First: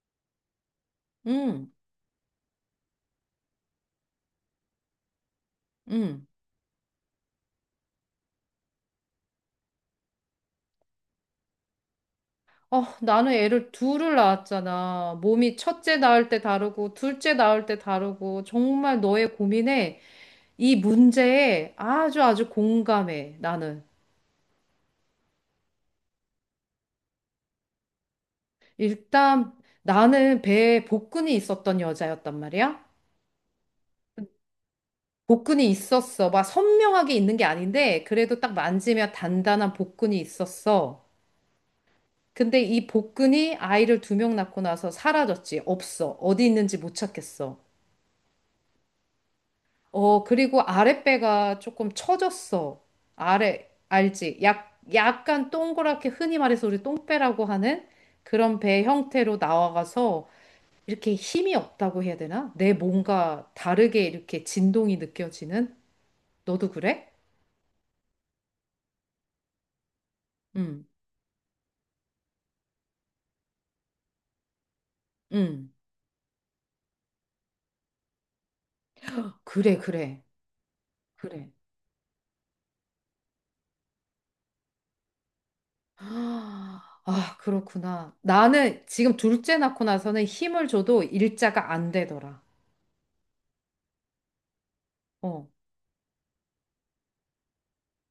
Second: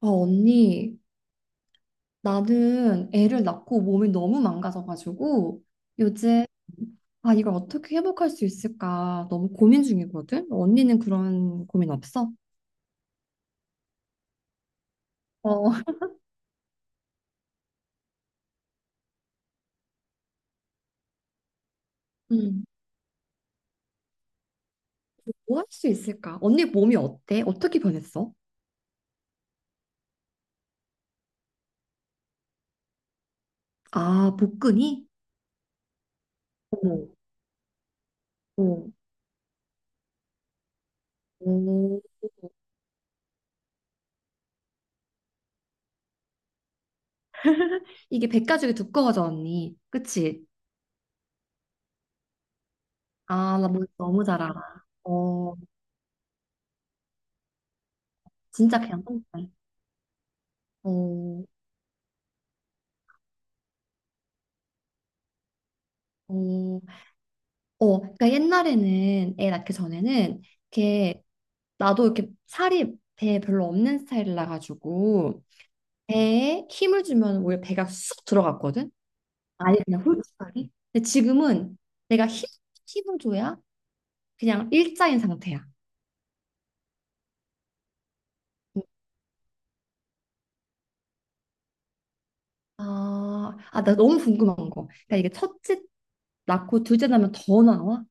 아, 언니, 응, 나는 애를 낳고 몸이 너무 망가져가지고 응. 요즘 아, 이걸 어떻게 회복할 수 있을까 너무 고민 중이거든? 언니는 그런 고민 없어? 어, 나는 애를 둘을 낳았잖아. 몸이 어, 첫째 낳을 때 다르고, 둘째 낳을 때 다르고, 정말 너의 고민에, 이 문제에 아주 아주 음. 공감해, 나는. 뭐 할 수 있을까? 언니 몸이 어때? 어떻게 변했어? 일단, 나는 배에 복근이 있었던 여자였단 말이야. 아, 복근이? 복근이 있었어. 막 오, 선명하게 있는 게 아닌데, 그래도 딱 오, 만지면 단단한 복근이 있었어. 오. 근데 이 복근이 아이를 2명 낳고 나서 사라졌지. 없어. 어디 있는지 못 찾겠어. 이게 백가죽이 두꺼워져, 언니. 어, 그치? 그리고 아랫배가 조금 처졌어. 아, 나 아래, 몸 너무 알지? 잘 약, 알아. 약간 어, 동그랗게 흔히 말해서 우리 똥배라고 하는 그런 진짜 배 그냥 형태로 똥살. 나와가서 이렇게 어, 힘이 없다고 해야 되나? 내 뭔가 다르게 이렇게 진동이 느껴지는? 너도 어. 그래? 어, 그러니까 옛날에는 애 낳기 전에는 응, 이렇게 나도 이렇게 살이 배에 별로 없는 스타일이라 가지고 응. 배에 힘을 주면 오히려 배가 쑥 들어갔거든. 아예 그래, 그냥 그래, 홀쭉하게. 근데 그래. 지금은 내가 힘 힘을 줘야 그냥 일자인 상태야. 아, 아, 그렇구나. 나는 지금 둘째 낳고 나서는 힘을 줘도 일자가 안 되더라. 아, 아, 나 너무 궁금한 거. 그러니까 이게 어. 첫째 낳고 둘째 낳으면 더 나와?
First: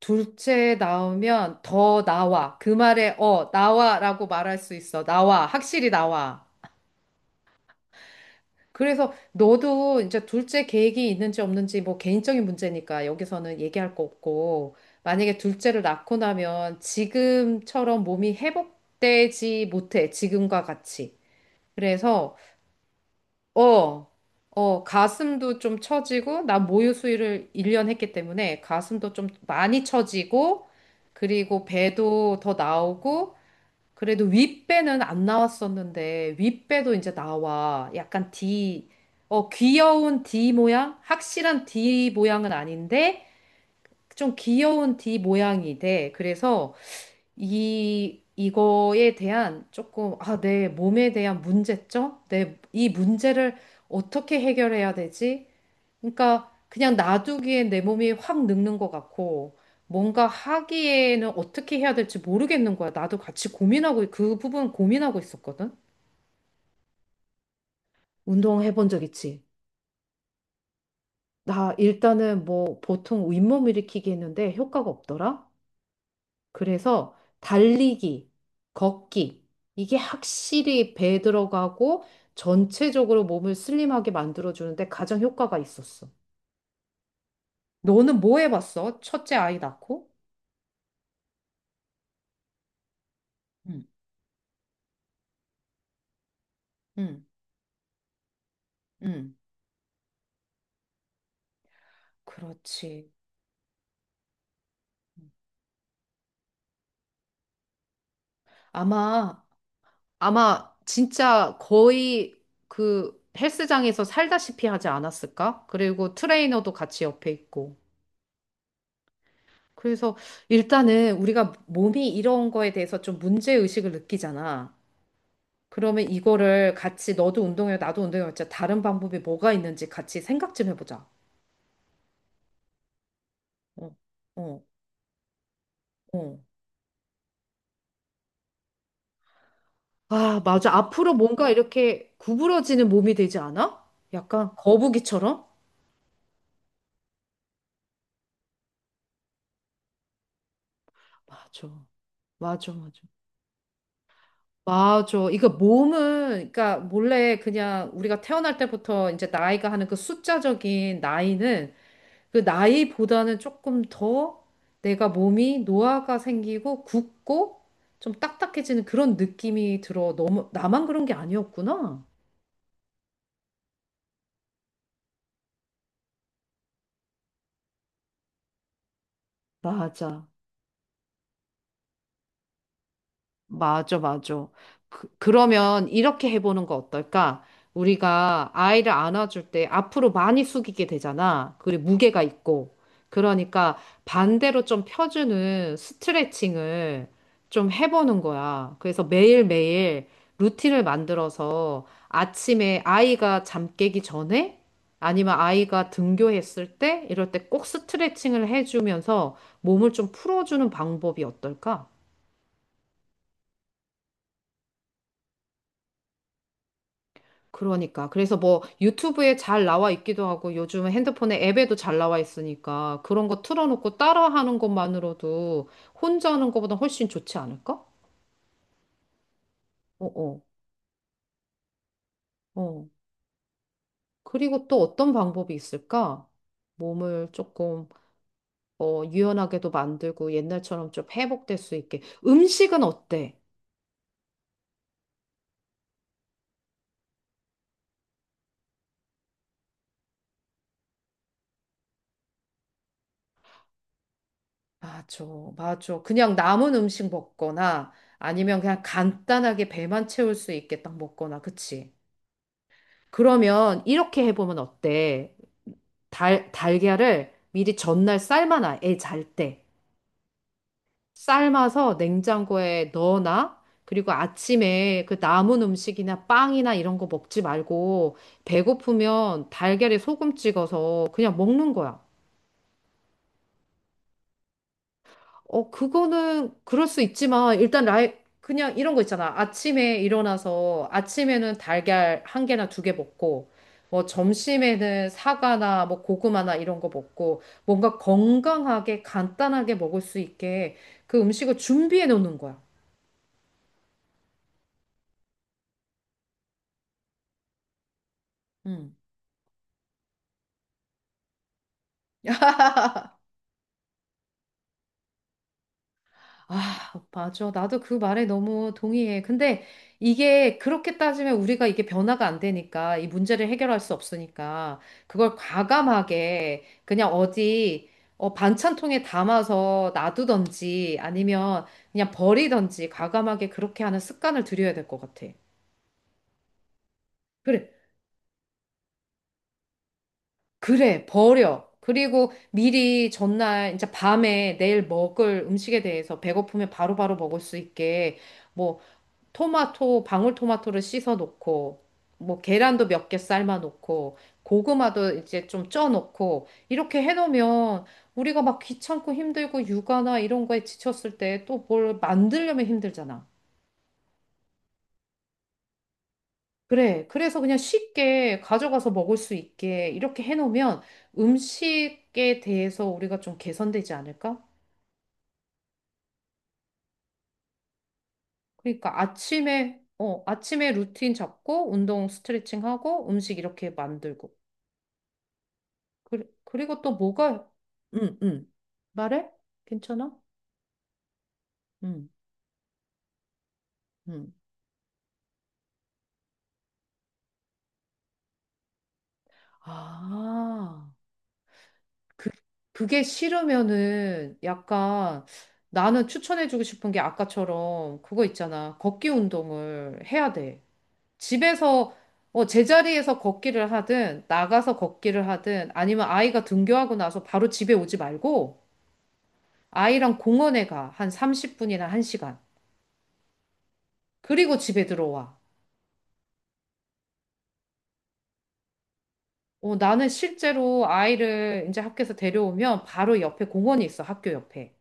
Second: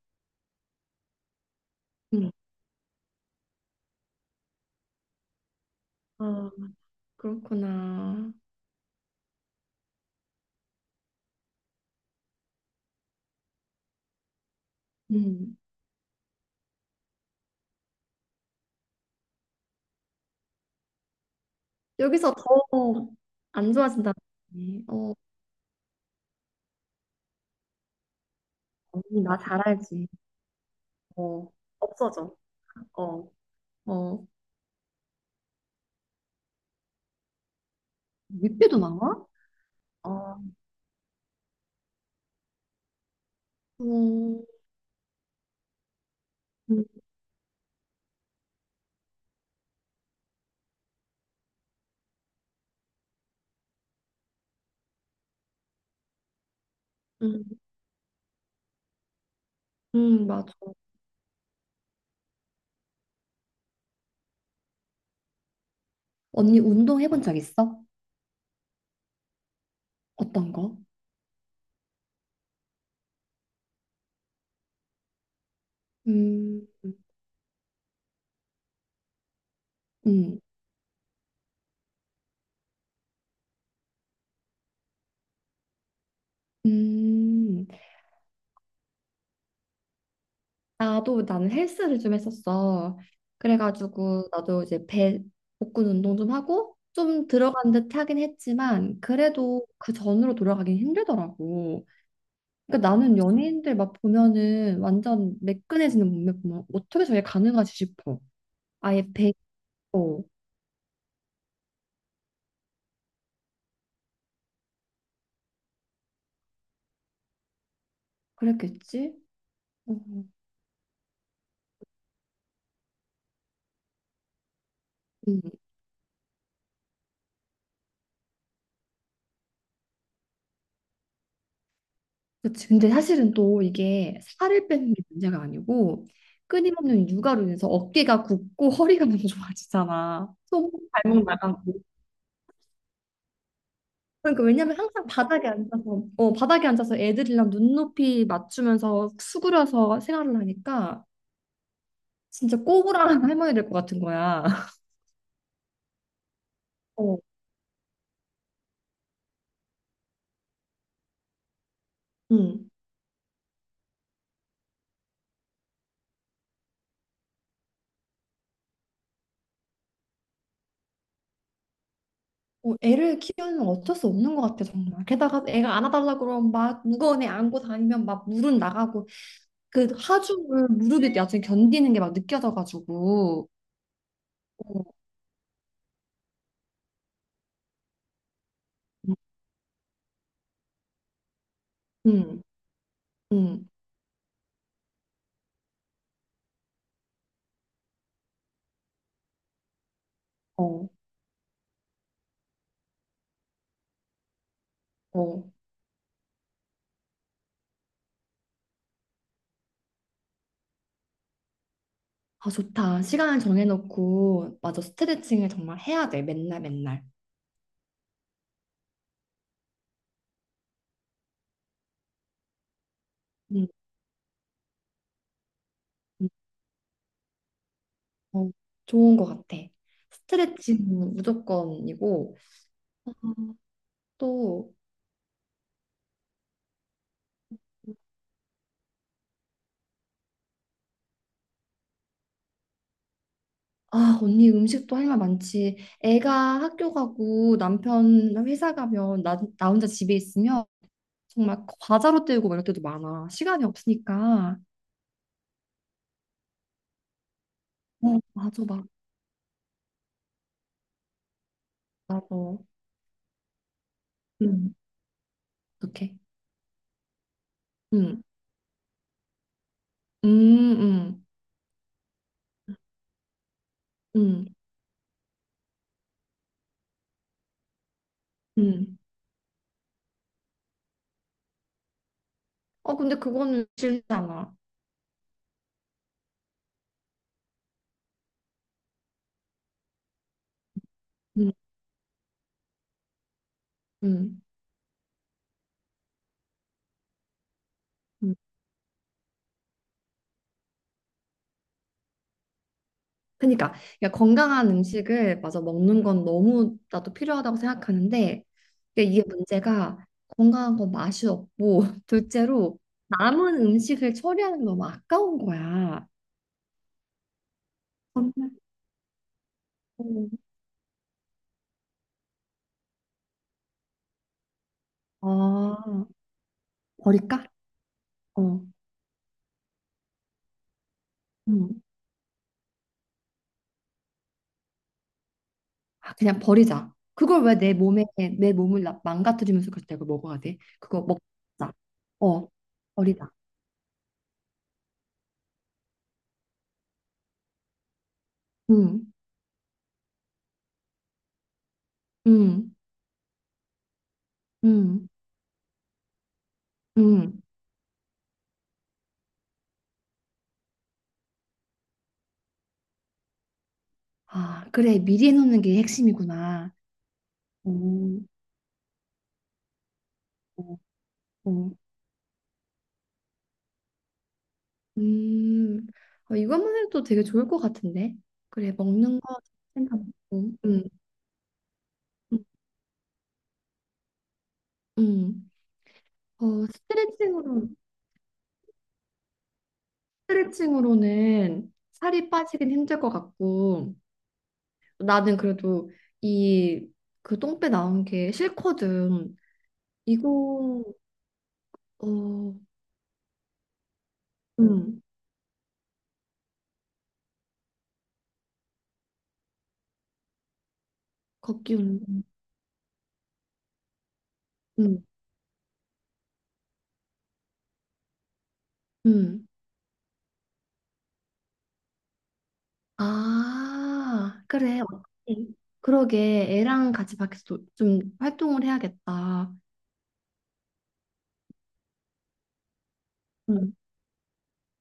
둘째 나오면 더 응. 나와. 그 말에 어, 나와라고 말할 수 있어. 나와. 확실히 나와. 아, 그렇구나. 그래서 너도 이제 둘째 계획이 있는지 없는지 뭐 개인적인 문제니까 여기서는 얘기할 거 없고 만약에 음. 둘째를 낳고 나면 지금처럼 몸이 회복되지 못해. 지금과 같이. 여기서 그래서 더 안 어, 좋아진다. 어, 어, 가슴도 좀 처지고, 나 모유 수유를 1년 했기 때문에 가슴도 언니 좀 나 잘 많이 알지. 처지고, 어, 그리고 없어져. 배도 더 어, 나오고, 그래도 어, 윗배는 안 나왔었는데, 윗배도 이제 나와. 약간 윗배도 D, 나와? 어, 귀여운 어, D 모양? 확실한 D 모양은 아닌데, 좀 음, 귀여운 D 모양이 돼. 그래서, 음, 이거에 대한 조금, 아, 내 몸에 대한 문제점? 이 문제를 어떻게 해결해야 되지? 그러니까 그냥 음, 놔두기에 내 몸이 확 늙는 것 같고, 뭔가 맞아. 하기에는 어떻게 해야 될지 모르겠는 거야. 나도 같이 고민하고, 그 부분 고민하고 있었거든? 언니 운동 해본 적 있어? 운동 해본 적 있지? 어떤 거? 나 일단은 뭐 보통 윗몸 일으키기 했는데 효과가 없더라? 음, 그래서 달리기, 걷기, 이게 음, 확실히 배에 들어가고 전체적으로 몸을 슬림하게 만들어주는데 가장 효과가 있었어. 음. 너는 뭐 해봤어? 첫째 아이 낳고? 나도 나는 헬스를 좀 했었어. 응, 그래가지고 나도 이제 배 복근 운동 좀 하고 응, 좀 들어간 듯 하긴 했지만 응, 그래도 그 전으로 돌아가긴 힘들더라고. 그러니까 그렇지. 나는 연예인들 막 보면은 음. 완전 매끈해지는 몸매 보면 어떻게 저게 가능하지 싶어. 아예 아마, 베고 아마 진짜 거의 그 헬스장에서 살다시피 하지 않았을까? 그리고 트레이너도 같이 옆에 있고. 그랬겠지? 어, 그래서 일단은 우리가 몸이 이런 거에 대해서 좀 문제의식을 느끼잖아. 음, 그러면 이거를 같이 너도 운동해, 나도 운동해. 진짜 다른 방법이 뭐가 있는지 같이 생각 좀 해보자. 그치. 근데 사실은 또 어, 이게 어, 살을 빼는 게 문제가 아니고 어. 끊임없는 육아로 인해서 어깨가 굽고 허리가 너무 좋아지잖아. 아, 맞아. 손목 앞으로 발목 뭔가 나가고. 이렇게 구부러지는 몸이 되지 않아? 그러니까 약간 왜냐면 항상 거북이처럼? 바닥에 앉아서 어 바닥에 앉아서 애들이랑 눈높이 맞추면서 수그려서 생활을 하니까 맞아. 진짜 맞아, 맞아. 꼬부랑 할머니 될 것 같은 거야. 맞아. 이거 몸은, 그러니까 어, 몰래 그냥 우리가 태어날 때부터 이제 나이가 하는 그 숫자적인 나이는 그 응. 나이보다는 조금 더 내가 몸이 노화가 생기고 굳고 좀 딱딱해지는 그런 느낌이 들어. 너무, 나만 그런 게 아니었구나. 어, 애를 키우면 어쩔 수 없는 것 같아 정말. 게다가 애가 안아달라 그러면 막 무거운 애 안고 다니면 막 물은 나가고 그 맞아. 하중을 무릎이 나중에 견디는 게 막 느껴져가지고. 맞아, 맞아. 어, 그러면 이렇게 해보는 거 어떨까? 우리가 아이를 음, 안아줄 때 앞으로 많이 숙이게 되잖아. 그리고 무게가 음, 있고. 음. 그러니까 반대로 좀 펴주는 스트레칭을 좀 해보는 거야. 그래서 매일매일 루틴을 어, 만들어서 아침에 아이가 잠 깨기 전에 아니면 어. 아이가 등교했을 때 이럴 때 꼭 스트레칭을 해주면서 몸을 좀 풀어주는 방법이 어떨까? 아 좋다. 시간을 정해놓고 맞아 스트레칭을 정말 해야 돼 맨날 맨날. 그러니까. 그래서 뭐 유튜브에 잘 나와 있기도 하고 요즘은 핸드폰에 앱에도 잘 나와 있으니까 그런 거 음, 틀어놓고 따라하는 것만으로도 음, 혼자 하는 것보다 훨씬 좋지 않을까? 어, 좋은 것 같아. 어, 어, 스트레칭 무조건이고 어. 어, 그리고 또. 또 어떤 방법이 있을까? 몸을 조금 어, 유연하게도 만들고 옛날처럼 좀 회복될 수 있게. 음식은 어때? 아, 언니 음식도 할 말 많지. 애가 학교 가고 남편 회사 가면 나 혼자 집에 있으면 정말 과자로 때우고 막 이럴 때도 많아. 시간이 없으니까. 맞아, 맞아. 그냥 남은 음식 먹거나 어, 아니면 맞아, 그냥 맞아, 간단하게 배만 채울 수 있게 딱 먹거나, 그치? 맞아. 그러면 이렇게 해보면 음, 어때? 어떡해. 달걀을 미리 전날 음, 삶아놔, 애 잘 때. 음, 음, 삶아서 냉장고에 넣어놔. 그리고 음, 아침에 그 남은 음식이나 빵이나 이런 거 먹지 말고, 음. 배고프면 달걀에 소금 찍어서 그냥 먹는 거야. 어, 근데 그거는 싫잖아. 어, 그거는 그럴 수 있지만, 일단 그냥 이런 거 있잖아. 아침에 일어나서 음, 아침에는 달걀 한 개나 2개 먹고, 뭐 음, 점심에는 사과나 뭐 고구마나 이런 거 먹고, 뭔가 음. 건강하게 간단하게 먹을 수 있게 그 음식을 준비해 놓는 거야. 그러니까, 그러니까 건강한 음식을 맞아 먹는 건 너무 나도 필요하다고 생각하는데 음. 근데 이게 문제가 건강한 건 맛이 없고 둘째로 남은 음식을 처리하는 게 너무 아까운 거야. 아, 맞아. 나도 그 말에 정말. 너무 동의해. 근데 이게 그렇게 따지면 우리가 이게 변화가 안 되니까 이 문제를 해결할 수 없으니까 어, 그걸 아, 과감하게 그냥 버릴까? 어디 어, 어, 반찬통에 담아서 놔두던지 아니면 음. 그냥 버리던지 과감하게 그렇게 하는 습관을 들여야 될 것 같아. 아, 그냥 버리자. 그걸 왜 그래, 내 몸에 내 몸을 망가뜨리면서 그때 그걸 먹어야 돼? 그거 그래, 버려. 먹자. 그리고 어, 미리 버리자. 전날 이제 밤에 내일 먹을 음식에 대해서 배고프면 바로바로 먹을 수 있게 뭐 음, 토마토, 방울토마토를 씻어 놓고, 뭐 음, 계란도 몇 개 삶아 놓고, 음, 고구마도 이제 좀 쪄 놓고, 이렇게 해 음. 놓으면 우리가 막 귀찮고 힘들고 육아나 이런 거에 지쳤을 때 또 뭘 만들려면 힘들잖아. 아, 그래 미리 해놓는 게 핵심이구나. 그래. 그래서 그냥 음, 쉽게 가져가서 먹을 수 있게 이렇게 해 음, 놓으면 음. 음식에 대해서 우리가 좀 개선되지 않을까? 음, 어, 이것만 해도 되게 좋을 것 같은데. 그래, 그러니까 먹는 거 아침에, 생각하고. 어, 아침에 음, 루틴 잡고, 운동 음, 스트레칭 하고, 음식 이렇게 만들고. 음. 그, 어, 그리고 또 뭐가 응, 응, 말해? 괜찮아? 스트레칭으로는 응, 살이 빠지긴 힘들 것 같고, 응. 나는 그래도 이, 그 똥배 나온 게 싫거든. 이거, 아, 그, 어, 그게 싫으면은 음, 약간 나는 추천해주고 싶은 게 아까처럼 그거 있잖아. 걷기 운동을 해야 돼. 걷기 집에서 운동. 어, 제자리에서 걷기를 하든 나가서 음, 걷기를 하든 아니면 아이가 등교하고 나서 바로 집에 오지 말고 음. 아이랑 공원에 가. 한 30분이나 1시간. 아, 그리고 그래. 집에 들어와. 어떡해. 그러게. 애랑 같이 밖에서 좀 활동을 해야겠다. 어, 나는 실제로 아이를 이제 학교에서 데려오면 바로 옆에 음, 공원이 있어, 학교 옆에.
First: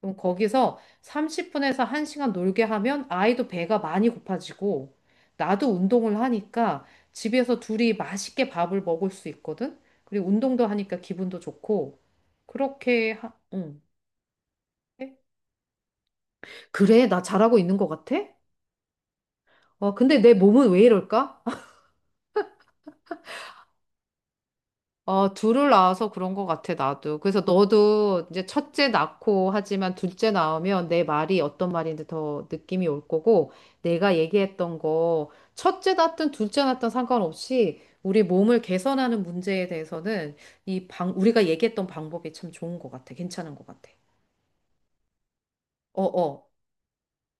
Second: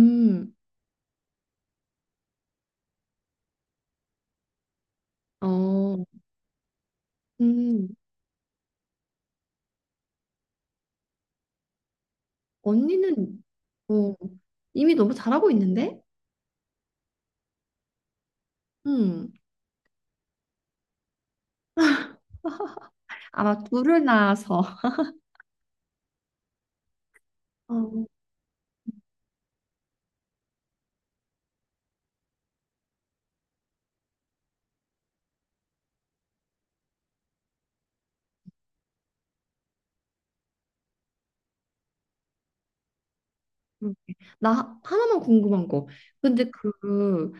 그럼 거기서 30분에서 1시간 놀게 하면 아이도 배가 많이 고파지고 나도 어, 운동을 하니까 집에서 둘이 음. 맛있게 밥을 먹을 수 있거든? 그리고 운동도 하니까 기분도 좋고 그렇게 하, 언니는 응. 어, 이미 너무 잘하고 있는데? 그래, 나 잘하고 있는 것 같아? 음, 어 근데 내 몸은 왜 이럴까? 아마 둘을 낳아서. 어, 둘을 낳아서 그런 것 같아, 나도. 그래서 어, 너도 이제 첫째 낳고 하지만 둘째 낳으면 내 말이 어떤 말인지 더 느낌이 올 거고, 내가 얘기했던 거, 첫째 낳든 둘째 낳든 상관없이 우리 몸을 개선하는 문제에 대해서는 이 방, 우리가 얘기했던 방법이 참 좋은 것 같아. 괜찮은 것 같아. 그러게. 나 하나만 궁금한 거. 어, 어. 근데 그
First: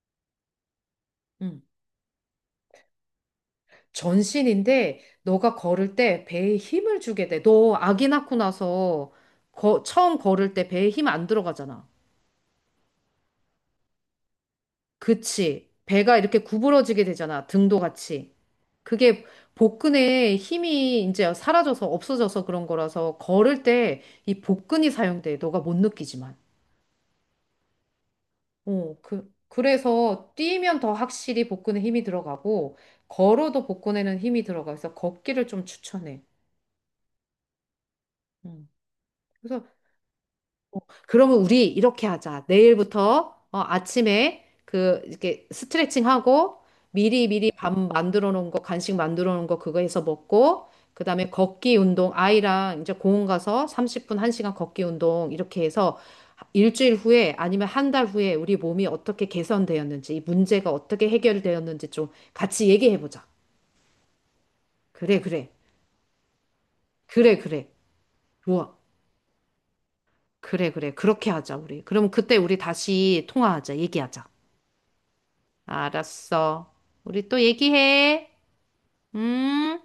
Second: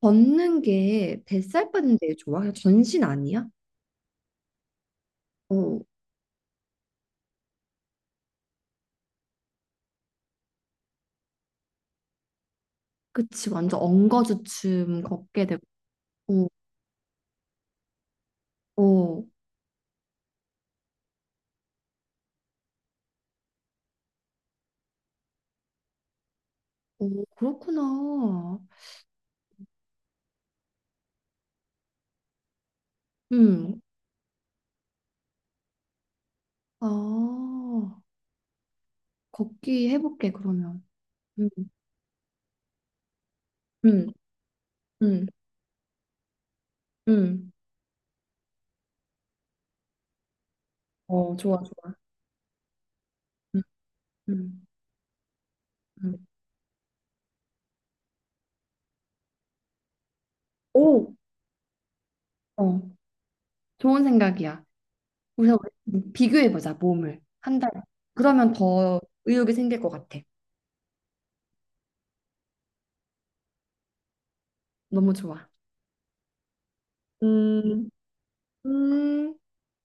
걷는 게 음. 뱃살 빠는 데 좋아? 그냥 전신 아니야? 전신인데 너가 어, 걸을 때 배에 힘을 주게 돼. 너 아기 낳고 나서 처음 걸을 때 배에 힘 안 들어가잖아. 그치. 완전 엉거주춤 걷게 되고. 그치. 배가 이렇게 구부러지게 되잖아. 등도 같이. 어, 그게 복근에 힘이 이제 사라져서 없어져서 그런 거라서 걸을 때 이 복근이 사용돼. 너가 못 느끼지만. 오, 그렇구나. 어, 그래서 뛰면 더 확실히 복근에 힘이 들어가고 걸어도 음. 복근에는 힘이 들어가서 걷기를 좀 추천해. 아, 음. 그래서 걷기 해볼게, 그러면. 그러면 음, 우리 이렇게 하자. 내일부터 어, 음, 아침에 그 음, 이렇게 스트레칭하고 미리 미리 음. 밥 만들어 놓은 거 간식 만들어 놓은 거 그거 해서 먹고 그다음에 어, 좋아, 걷기 좋아. 운동 아이랑 이제 공원 음, 가서 30분 1시간 음, 걷기 운동 이렇게 해서 음. 일주일 후에 아니면 한 달 후에 우리 몸이 어떻게 개선되었는지 이 문제가 어떻게 오, 해결되었는지 좀 같이 어, 얘기해 보자. 좋은 생각이야. 그래 그래. 우선 우리 비교해보자, 몸을. 그래 한 그래. 달. 그러면 좋아. 더 의욕이 생길 것 같아. 그래 그래. 그렇게 하자 우리. 그러면 그때 우리 다시 통화하자. 얘기하자. 너무 좋아. 알았어. 우리 또 음, 얘기해. 음. 음.